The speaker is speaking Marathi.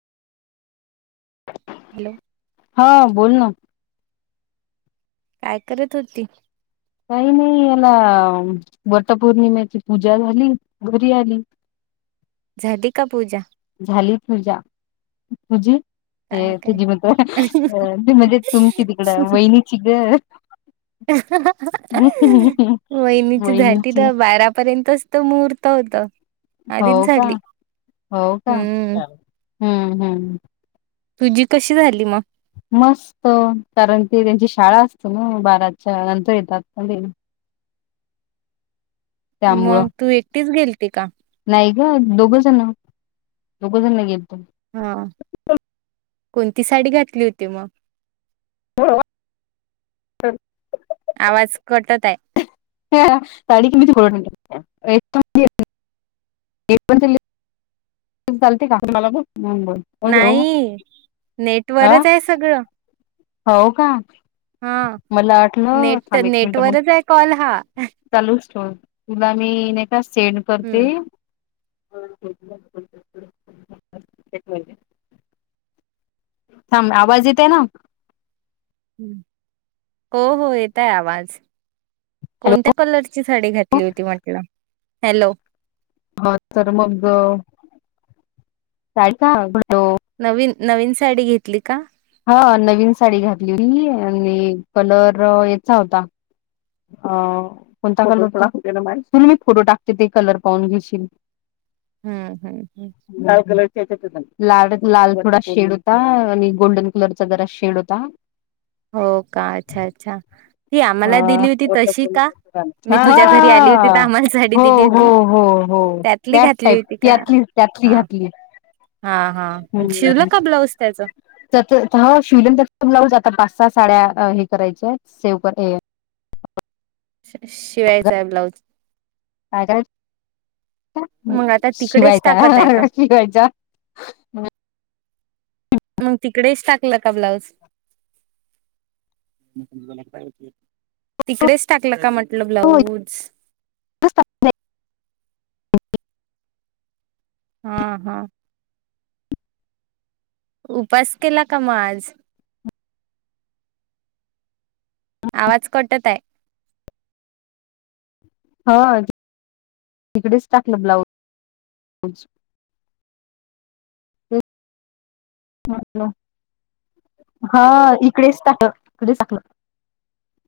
ह [inaudible] [inaudible] [inaudible] हॅलो.... हा... बोल ना. काय करत होती. काही नाही, याला वटपौर्णिमेची पूजा झाली. घरी आली. झाडी का पूजा. झाली पूजा. तझी? काय हे काय तुझी मत, मी म्हणजे? तुमची तिकडं वहिनीची ग... वहिनीची झाली, त तर बारापर्यंत. मुहूर्त होत. आधीच हो.. का, झाली हो... का, हम्म हम्म... हम्म... तुझी कशी झाली? मग. मस्त कारण की, त्यांची शाळा असते ना बाराच्या नंतर येतात ना ते. त्यामुळं मग तू एकटीच गेलती का? नाही गं दोघंजण, दोघं जण गेलतो. हा, कोणती साडी घातली होती मग? होड वाटचल आवाज कटत आहे. ह हा साडी की मी [unintelligible] एकपण एकपण [unintelligible] चालते का, मला बघ बोल. नाही नेटवरच आहे सगळं. हो, का. हा मला वाटलं नेट थांब एक मिनिटं मग. नेटवरच आहे कॉल हा. चालूच ठेव, तुला मी नाही का सेंड करते. हम्म तेच म्हणले. थांब आवाज येतंय ना? हो, हो. येतय आवाज हॅलो कोणत्या कलरची साडी घात ली होती म्हटलं? हॅलो. हो तर मग, साडी का नवीन-नवीन साडी घेतली का? हा नवीन साडी घातली होती आणि कलर याचा होता, अ कोणता कलर तु मी फोटो टाकते ते कलर पाहून घेशील. हं, हं, हं. लाल कलरची यांच्यातली सांग, लाल थोडा शेड होता आणि गोल्डन कलरचा जरा शेड होता. हो, का. अच्छा- अच्छा ती आम्हांला हा. दिली होती तशी का, मी तुझ्या घरी आली होती तर हा. आम्हांला साडी हो दिली हो होती हो हो त्यात तली त्याच घातली टाईप होती का? त्यातली त्यातली हा, घातली. हा, हा. शिवला का ब्लाऊज त्याच? त्याचं हो शिवलं ना त्याचं ब्लाऊज आता पाच- सहा साड्या हे करायच्या आहेत, सेव्ह कर हे शिवायचा आहे ब्लाऊज. काय करायचं मग आता तिकडेच शिवायचा, हा.. टाकत आहे का? हां. शिवायचा. मग तिकडेच टाकलं का ब्लाऊज? तिकडेच टाकलं का म्हंटलं हो ब्लाऊज? [unintelligible] हा, हा... उपास केला का मग आज? आवाज कटत आहे. हा तिकडेच टाकलं ब्लाउज, ब्लाऊज. [unintelligible] माझ हा इकडेच टाकलं, इकडेच टाकलं.